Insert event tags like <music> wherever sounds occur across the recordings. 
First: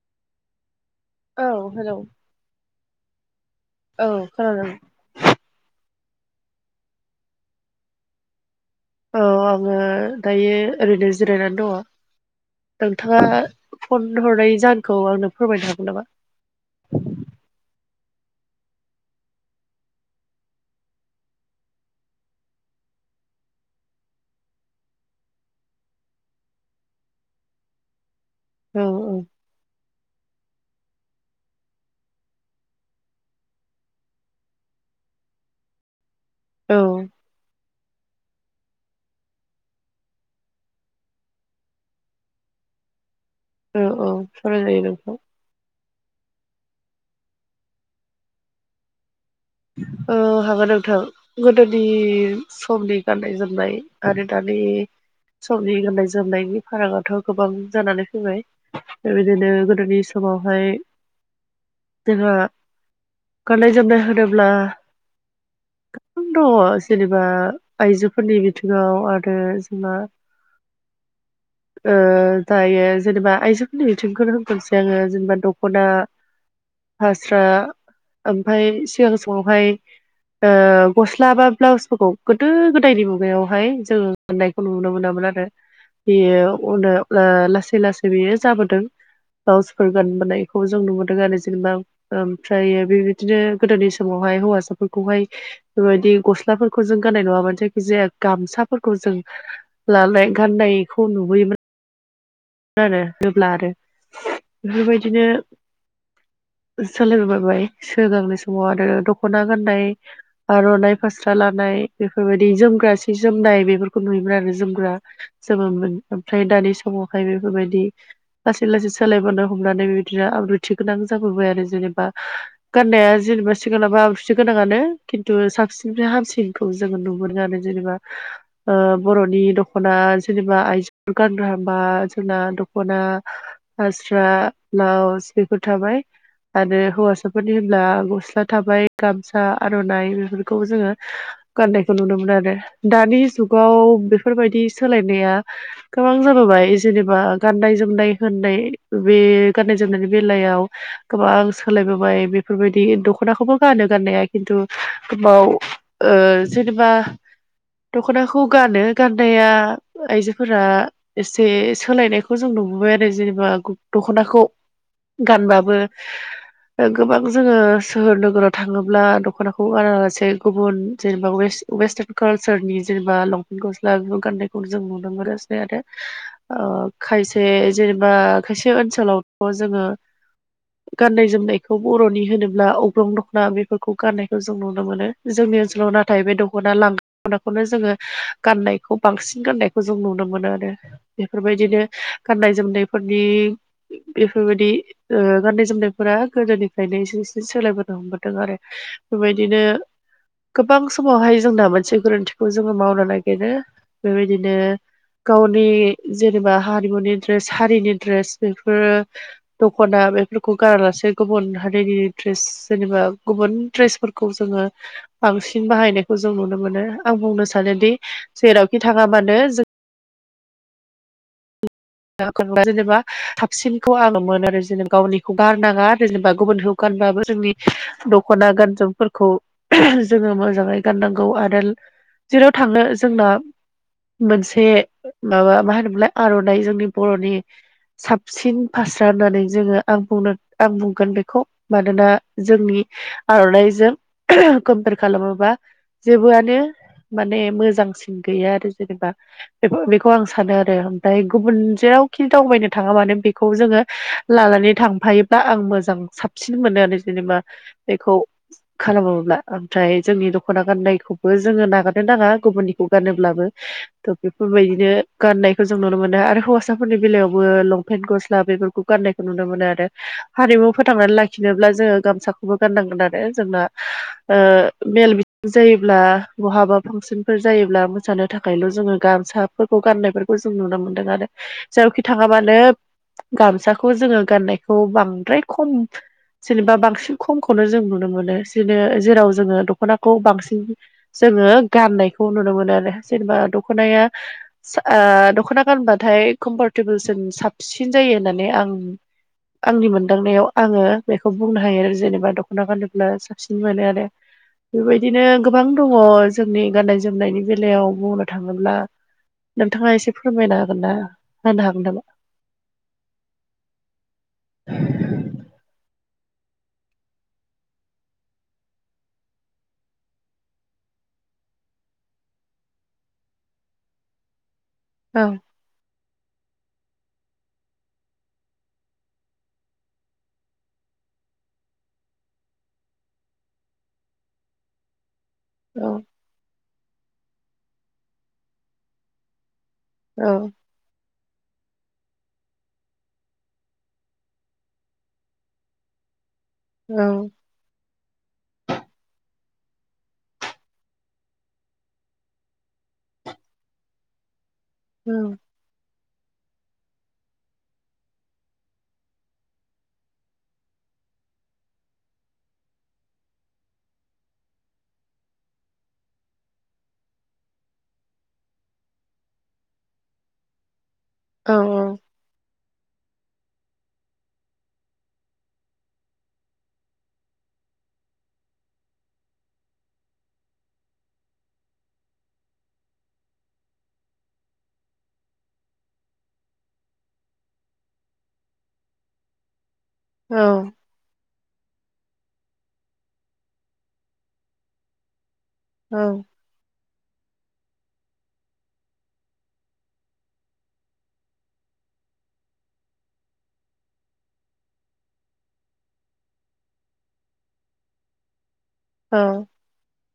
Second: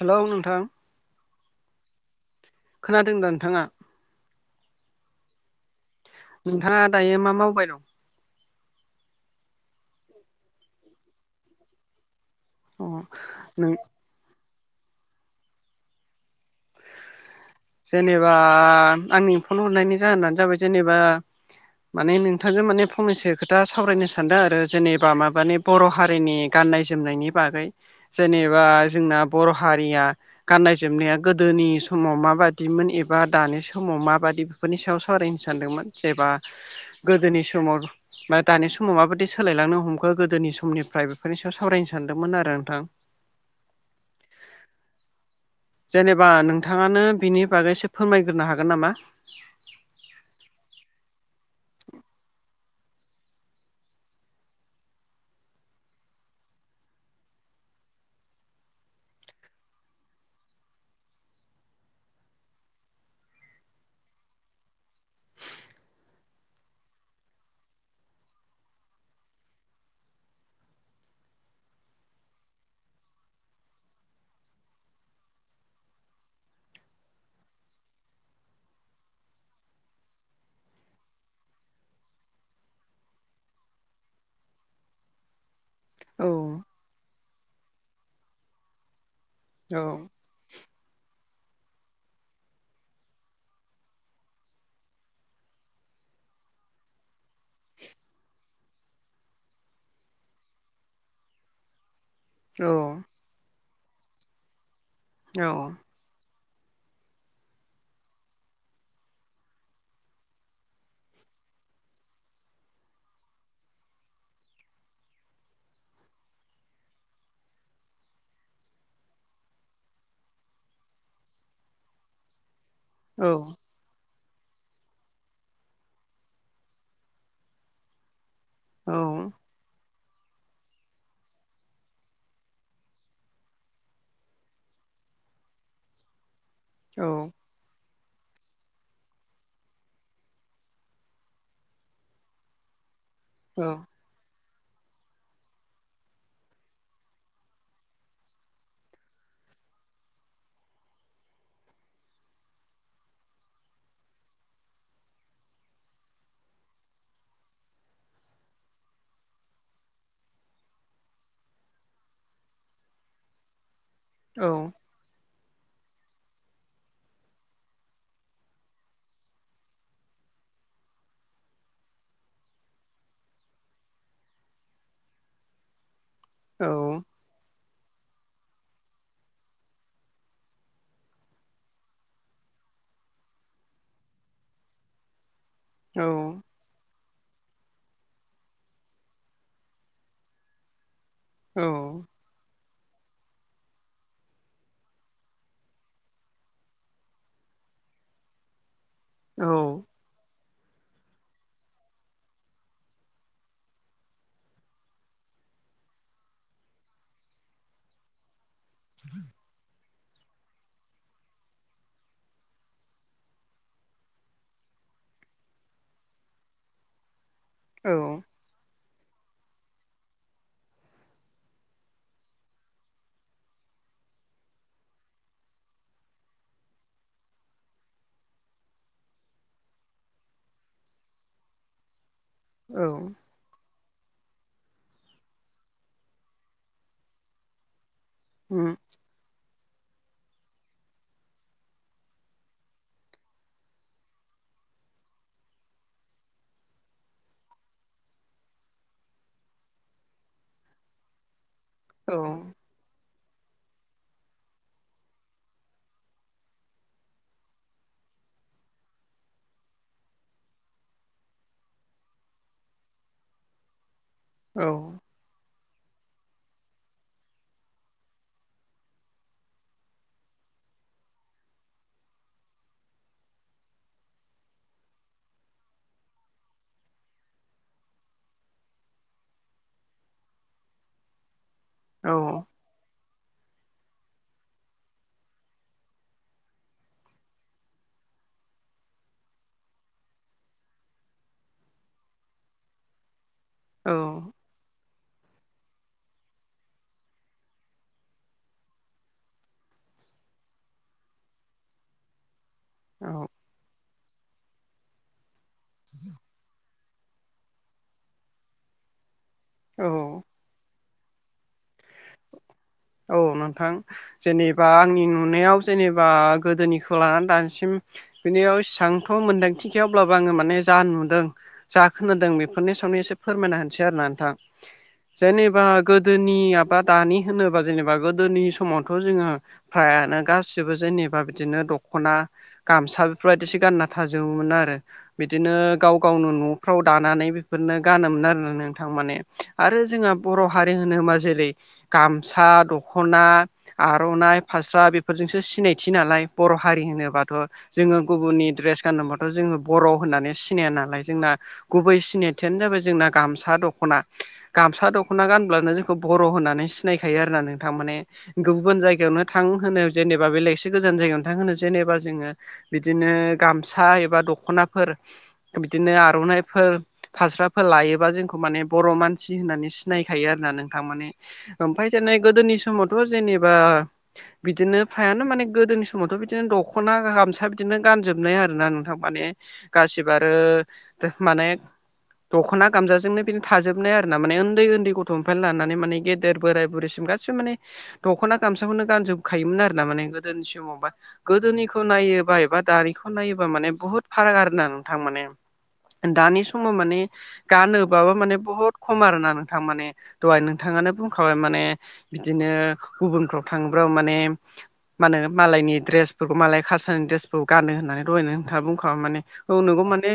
Hello नोंथां औ hello खोनादों दा नोंथाङा औ खोनादों नोंथाङा दायो मा मावबाय दं औ आङो दायो ओरैनो जिरायनानै दङ अ नोंथाङा नों फन हरनाय जाहोनखौ आंनो फोरमायनो हागोन नामा जेनेबा आंनि फन हरनायनि जाहोनानो जाबाय जेनेबा माने नोंथांजों माने फंनैसो खोथा सावरायनो सानदों आरो जेनेबा माबानि बर' हारिनि गाननाय जोमनायनि बागै जेनेबा औ जोंना बर' हारिया गाननाय जोमनाया गोदोनि समाव माबादि बिदिमोन एबा दानि समाव माबादि बेफोरनि सायाव सावरायहो सानदोंमोन। जबा औ गोदोनि समाव बा दानि समाव माबायदि सोलायलांनो हमगो गोदोनि समनिफ्राय बेफोरनि सायाव सावरायनो सानदोंमोन आरो नोंथां? <inaudible> औ औ साराय जायो नोंथां जेनेबा नोंथाङानो बिनि बागैसो फोरमायग्रोनो हागोन नामा औ हागोन नोंथां गोदोनि समनि गाननाय जोमनाय आरो दानि समनि गाननाय जोमनायनि फारागाथ' गोबां जानानै फैबाय बेबायदिनो गोदोनि समावहाय जोंहा गाननाय जोमनाय होनोब्ला <unintelligible> दङ जेनेबा आइजोफोरनि बिथिङाव आरो जोंबा <inaudible> ओ दायो जेनेबा आइजोफोरनि बिथिंखौनो होननोसै आङो जेनेबा दख'ना फास्रा ओमफ्राय सिगां समावहाय ओ गस्ला बा ब्लाउसफोरखौ गोदो गोदायनि मुगायावहाय जोङो मोननायखौ नुनो मोनामोन आरो औ बेयो उन लासै लासै बेयो जाबोदों औ ब्लाउसफोर गानबोनाय खौ जों नुदों आरो जेनेबा ओमफ्र बेबायदिनो गोदोनि समावहाय हौवासाफोरखौहाय बेबायदि गस्लाफोरखौ जों गाननाय नङा मानो जायखि जाया गामसाफोरखौ जों लालाय गानायखौ नुबोयोमोन औ <unintelligible> नो होब्ला आरो बेफोरबायदिनो औ सोलायबोबायबाय सिगांनि समाव आरो दख'ना गाननाय आर'नाइ फास्रा लानाय बेफोरबायदि जोमग्रा सि जोमनाय बेफोरखौ नुयोमोन आरो जोमग्रा जोबोमोन ओमफ्राय दानि समावहाय बेफोरबायदि लासै लासै सोलायबोनो हमनानै बेदिनो आब्रुथि गोनां जाबोबाय आरो जेनेबा गाननाया औ जेनोब थिखलाबा आबुथि गोनाङानो खिन्थु साबसिननिफ्राय हामसिनखौ जोङो नु मोनो आरो जेनेबा औ बर'नि दख'ना जेनेबा आइजोफोर गानग्रा हांबा जोंना दख'ना फासास्रा ब्लाउस बेफोर थाबाय आरो औ हौवासाफोरनि होनब्ला गस्ला थाबाय गामसा आर'नाइ बेफोरखौ जोङो गाननायखौ नुदोंमोन आरो दानि जुगाव बेफोरबायदि सोलायनाया गोबां जाबोबाय जेनेबा गाननाय जोमनाय होननाय बे गाननाय जोमनायनि बेलायाव गोबां सोलायबोबाय बेफोरबायदि दख'नाखौबो गानो गाननाया खिन्थु गोबाव ओ जेनेबा दख'नाखौ गानो गाननाया आइजोफोरा बे सोलायनायखौ जों नुबोबाय आरो जेनेबा गु दख'नाखौ। औ गानबाबो ओ गोबां जोंङो सोहोर नोगोराव थांङोब्ला दख'नाखौ ओ जे गुबुन जेनेबा वेस वेस्टार्न कालसारनि जेनेबा लंपेन्ट गस्ला बेफोर गान्नायखौ जों नुनो मोनासै आरो। ओ औ खायसे जेनेबा खायसे ओनसोलावथ' जोंङो गाननाय जोमनायखौ बर'नि होनोब्ला अग्रं दख'ना बेफोरखौ गाननायखौ जों नुनो मोनो जोंनि ओन ल' औ नाथाय बे दख खना लांगनाखौनो जोंङो गाननायखौ बांसिन गाननायखौ जों नुनो मोनो आरो। बेफोरबायदिनो गाननाय जोमनायफोरनि बेफोरबायदि ओ गाननाय जोमनायफोरा गोदोनिफ्रायनो एसे एसे सोलायबोनो हमबोदों आरो। औ फोबायदिनो गोबां समावहाय जोंना मोनसे गोरोन्थिखौ जोङो मावनो नागिरो बेबायदिनो गावनि जेनेबा हारिमुनि ड्रेस हारिनि दड्रेस बेफोरो दखना बेफोरखौ गारालासे गुबुन हारिनि ड्रेस जेनेबा गुबुन ड्रेसफोरखौ जोङो बांसिन बाहायनायखौ जों नुनो मोनो आं बुंनो औ सानोदि जेरावखि थाङा मानो जों जेनेबा साबसिनखौ आङोमोन आरो जेनेबा गावनिखौ गारनाङा आरो जेनेबा गुबुनखौ गानबाबो जोंनि दख'ना गानजोमफोरखौ जोंङो मोजांङै गाननांगौ आरो जेराव थांङो जोंना मोनसे माबा मा होनो मोनलाय आर'नाइ जोंनि बर'नि साबसिन उम फास्रा नानै जोंङो आं बुंनो आं बुंगोन बेखौ मानोना जोंनि आर'नाइजों कोमपर खालामोबा जेबोआनो माने मोजांसिन गैया आरो जेनेबा बे बेखौ आं सानो आरो ओमफ्राय गुबुन औ जेरावखि दावबायनो थाङा मानो बेखौ जोङो लानानै थांफायोब्ला आं मोजां साबसिन मोनो आरो जेनेबा बेखौ खालामोब्ला ओमफ्राय जोंनि दखना गाननायखौबो जोङो नागारनो नाङा गुबुननिखौ गानोब्लाबो थ' औ बेफोरबायदिनो गाननाय जों नुनो मोनो आरो हौवासाफोरनि बेलायावबो लंपेन्ट गस्ला बेफोरखौ गान्नायखौ नुनो मोनो आरो हारिमु फोथांनानै लाखिनोब्ला जोङो गामसाखौबो गाननांगोन आरो जोंना मेल जायोब्ला बहाबा फांसनफोर जायोब्ला मोसानो थाखायल' जोङो गामसाफोरखौ गाननायफोरखौ खौ जों नुनो मोनदों आरो जेरावखि औ थाङाबानो गामसाखौ जोङो गाननायखौ बांद्राय खम जेनेबा बांसिन खमखौनो जों नुनो मोनो जनो जेराव जोङो दख'नाखौ बांसिन जोङो गाननायखौ नुनो मोनो आरो जेनेबा औ दख'नाया दख'ना गानबाथाय कम्फरटेबोलसिम साबसिन जायो होननानै आं आंनि मोनदांनायाव आङो बेखौ बुंनो हायो आरो जेनेबा दना गानोब्ला साबसिन मोनो बेबायदिनो गोबां दङ जोंनि गाननाय जोमनायनि बेलायाव बुंनो थाङोब्ला नोंथाङा एसे औ फोरमायनो हागोन ना होनो हागोन नामा औ नोंथां जेनेबा आंनि नुनायाव जेनेबा गोदोनिखौ लानानै दासिम बिनियाव इबांथ' मोन्दांथि गै अब्लाबो आङो माने जा नुदों ज खोनादों बेफोरनि सायावनो एसे फोरमायना होनसै आरोोना नोंथां औ जेनेबा गोदोनि एाबा दानि होनोबा जेनेबा गोदोनि समावथ' जोङो फ्रायानो गासिबो जेनेबा बिदिनो दख'ना गामसा बेफोरबायदिसो गानना थाजोबोमोन आरो बिदिनो गाव औ गावनो न'फ्राव दानानै बेफोरनो गानोमोन आरो नोंथां माने आरो जोंहा औ बर' हारि होनोबा जेरै गामसा दख'ना आर'नाइ फास्रा बेफोरजोंसो सिनायथि नालाय बर' हारि औ होनोबाथ' जोङो गुबुननि दड्रेस गाननोबाथ' जोङो बर' होननानै सिनाया नालाय जोंना गुबै सिनायथियानो जाबाय जोंना गामसा दख'ना गामसा दख'ना गानब्लानो जोंखौ बर' होननानै सिनायखायो आरोना नोंथां माने गुबुन जायगायावनो थांहोनो जेनेबा बेलेगसो गोजान जायगायावनो थांहो जेनेबा जोङो बिदिनो गामसा एबा दख'नाफोर बिदिनो आर'नाइफोर फास्राफोर लायोबा जोंखौ माने बर' मानसि होननानै सिनायखायो आरोना नोंथां माने औ ओमफ्राय देने गोदोनि समावथ' जेनेबा बिदिनो फ्रायानो माने गोदोनि समावथ' बिदिनो दख'ना गामसा बिदिनो गानजोबनाय आरोोना नोंथां माने गासिबो आरो <unintelligible> माने दख'ना गामजाजोंनो बिनो थाजोबनाय आरोना माने ओदै ओन्दै गथ'निफ्राय लानानै माने गेदेर बोराय बुरिसिम गासिबो माने दख'ना गामसाखौनो गानजोबखायोमोन आरोना माने। औ गोदोनि समावबा गोदोनिखौ नायोबा एबा दानिखौ नायोबा माने बुहुत फाराग आरोना नोंथां माने। दानि समाव माने गानोबाबो माने बहुत खम आरोना नोंथां माने दहाय नोंथाङानो बुंखाबाय माने बिदिनो गुबुनफ्राव थाङोबा माने मा होनो मालायनिड्रेसफोरखौ मालाय कालसारनि दड्रेसफोरखौ गानो होननानै लयनो खोथा बुंखा माने औ नोंगौ माने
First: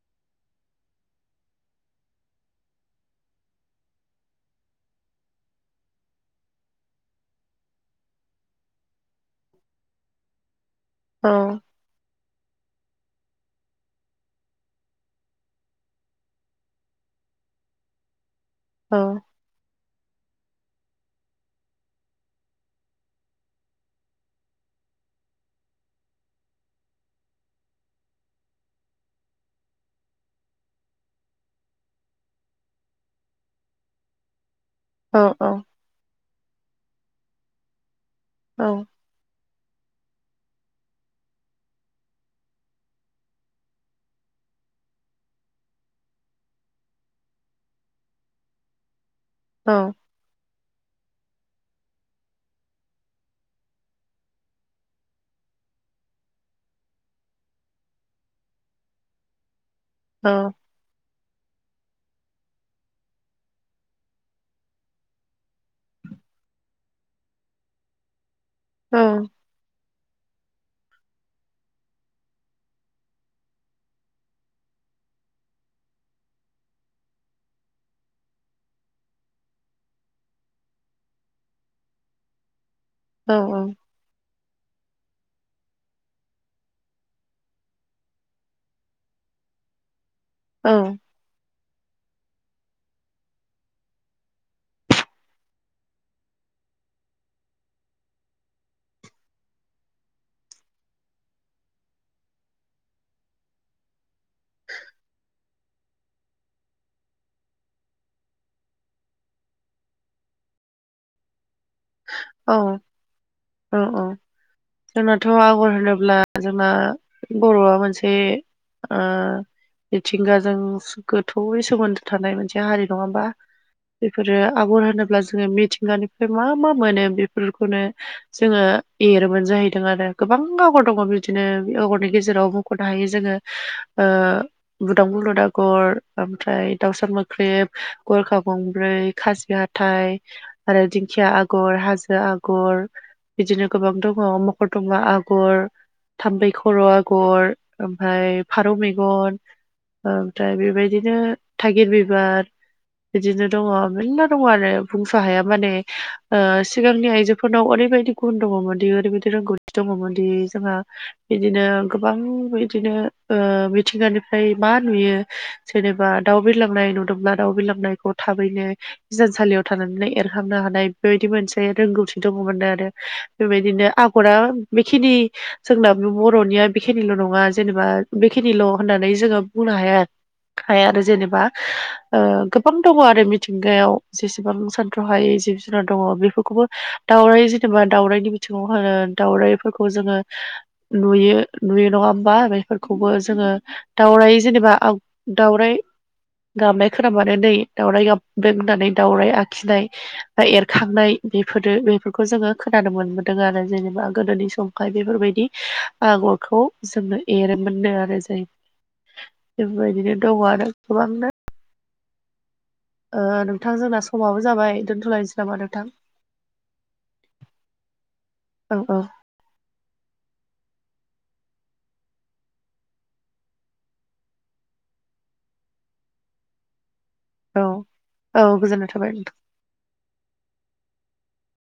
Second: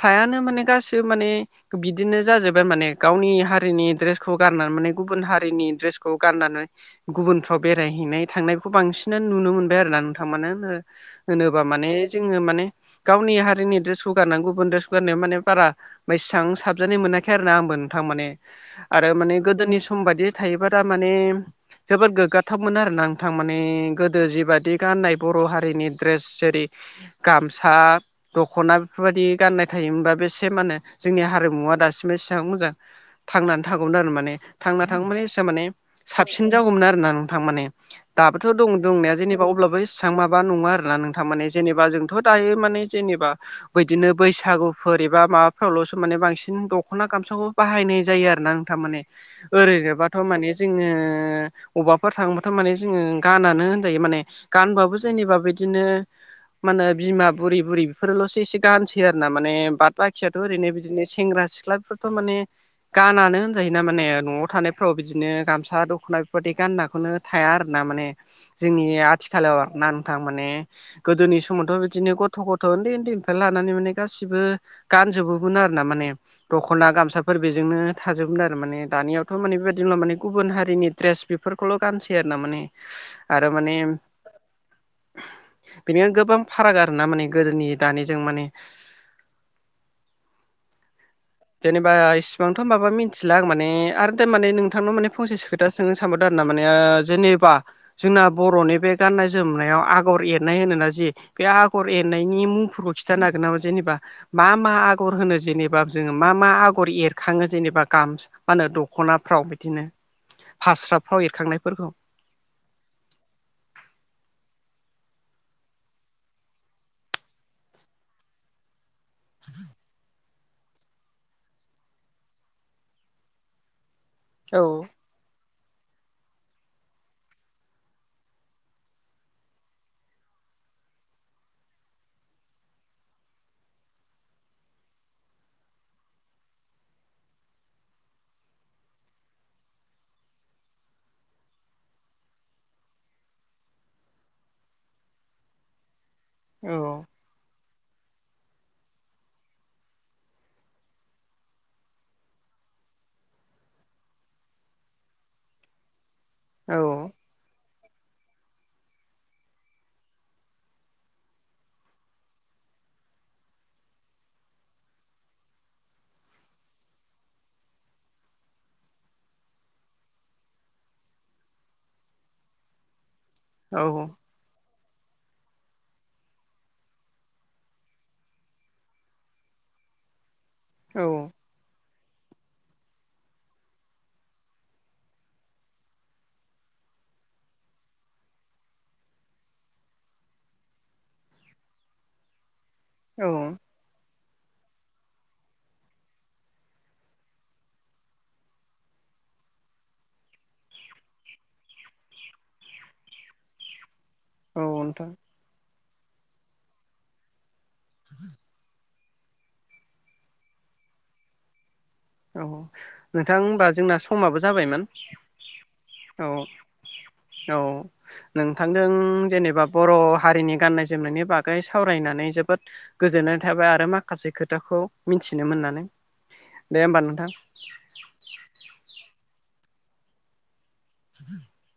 फ्रायानो माने गासिबो माने बिदिनो जाजोबबाय माने गावनि हारिनि ड्रेसखौ गारनानै माने गुबुन हारिनि दड्रेसखौ गाननानै गुबुनफ्राव बेरायहैनाय थांनायखौ बांसिन बि नुनो मोनबाय आरो ना नोंथां मानो होनोबा माने जोङो माने गावनि हारिनि द्रेसखौ गारनानै गुबुन ड्रेसखौ गारनाया माने बारा बेसेबां साबजानाय मोनाखै आरो ना आंबो नोंथां माने औ आरो माने गोदोनि सम बायदि थायोबा था माने जोबोद गोग्गाथावमोन आरोना नोंथां माने गोदो जिबायादि गाननाय बर' हारिनि ड्रेस जेरै गामसा दख'ना बेफोरबायदि गाननाय थायोमोनबा बेसे माने जोंनि हारिमुवा दासिमबो एसेबां मोजां थांनानै थागौमोन आरो माने थांना थागौ औ माने एसे माने साबसिन जागौमोन आरोना नोंथां माने। दाबोथ' दं दंनाया जेनेबा अब्लाबो एसे थां माबा नङा आरोना नोंथां माने जेनेबा जोंथ' दायो माने जेनेबा बैदिनो बैसागुफोर एबा माबाफ्रावल'सो माने बांसिन दख'ना गामसाखौ बाहायनाय जायो आरो नोंथां माने। औ ओरैनोबा थ' माने जोङो अबाफोर थांबाथ' माने जोङो गानानो होनजायो माने गानबाबो जेनेबा बिदिनो मा होनो बिमा बुरि बुरि बेफोरल'सो एसे गानसै आरो ना माने बाद बाखियाथ' ओरैनो बिदिनो सेंग्रा सिख्लाफोराथ' माने गानानो होनजायो ना माने न'आव थानायफ्राव बिदिनो गामसा दख'ना बेफोरबायदि गाननाखौनो थाया आरोना माने जोंनिया औ आथिखालाव ना नोंथां माने गोदोनि समावथ' बिदिनो गथ' गथ' उन्दै उन्दैनिफ्राय लानानै माने गासिबो गानजोबोमोन आरो ना माने दख'ना गामसाफोर बेजोंनो थाजोबोमोन आरो माने दानियावथ' थ' माने बेबायदिब्ला माने गुबुन हारिनि ड्रेस बेफोरखौल' गानसै आरोना माने आरो माने बेनिखायनो गोबां फाराग आरोना माने गोदोनि दानिजों माने औ। जेनेबा इसिबांथ' माबा मिथिला आं माने आरो थारमाने नोंथांनाव माने फंसे सो दा सोंनो सानबावदों आरोना ओ माने जेेनेबा जोंना बर'नि बे गाननाय जोमनायाव आगर एरनाय होनोना जि बे आगर एरनायनि मुंफोरखौ खिन्थानो हागोन नामा जेनेबा मा मा आगर होनो जेनेबा? जोङो मा मा आगर एरखाङो जेनेबा गाम मा होनो दख'नाफ्राव बिदिनो? फास्राफ्राव एरखांनायफोरखौ। औ उम उम। जोंनाथ' आगर होनोब्ला जोंना बर'आ मोनसे ओ मिथिंगाजों गोथौयै सोमोन्दो थानाय मोनसे हारि नङा होमबा? बेफोरो औ आगर होनोब्ला जोङो मिथिंगानिफ्राय मा मा मोनो बेफोरखौनो जोङो एरोमोन जाहैदों आरो गोबां आगर दङ' बिदिनो आगरनि गेजेराव मुख'नो हायो जोङो ओ बुद्दां बुलुद आगर ओमफ्राय दाउसा मोख्रेब, गरखा गंब्रै खाजियाट थाय आरो दिंखिया आगर हाजो आगर बिदिनो गोबां दङ मखर दंब आगर थामबै औ खर' आगर ओमफ्राय फारौ मेगन ओमफ्राय बेबायदिनो थागिर बिबार बिदिनो दङ मेरला दङ आरो बुंस' हाया माने सिगांनि आइजोफोरनाव ओरैबायदि गुन दङमोनदि ओरैबायदि रोंगौथि दङमोनदि जोंहा बिदिनो गोबां बिदिनो मिथिंगानिफ्राय मा नुयो जेनेबा दाउ बिलांनाय नुदोंब्ला दाउ बिलांनायखौ थाबैनो बिजानसालियाव थानानै एरखाबनो हानाय बेबायदि मोनसे <unintelligible> रोंगौथि दङ'मोननो आरो बेबायदिनो औ आगरा बेखिनि जोंना बर'निया बेखिनिल' नङा जेनेबा बेखिनिल' होननानै जोङो बुंनो हाया। हाया आरो औ जेनेबा। ओ गोबां दङ' आरो मिथिंगायाव जेसेबां सान्थ'हायै जिब जुनार दङ' बेखौ खौबो दाउराइ जेनेबा दाउराइनि बिथिङाव होनो दाउराइफोरखौ जोङो नुयो नुयो नङा होमबा बेफोरखौबो औ जोङो दाउराइ जेनेबा आग दाउराइ गाबनाय खोनोमानो नै दाउराइ गाबदों होननानै दाउराय आखिनाय दा एरखांनाय बेफोरो बेफोरखौ जोङो खोनानो मोनबोदों आरो जेनेबा गोदोनि औ समखाय नोंथां बेफोरबायदि आगरखौ जोङो एरोमोननो आरो जाय बेबायदिनो दङ आरो गोबांनो औ ओ नोंथां होनबा जोंना समाबो जाबाय जाबायमोन दोनथ'लायनोसै नामा नोंथां औ औ औ नोंथांदों औ जेनेबा बर' हारिनि गाननाय जोमनायनि बागै सावरायनानै जोबोद गोजोननाय थाबाय आरो माखासे खोथाखौ मिथिनो मोननानै दे होमबा नोंथां औ औ गोजोननाय थाबाय नोंथां <inaudible>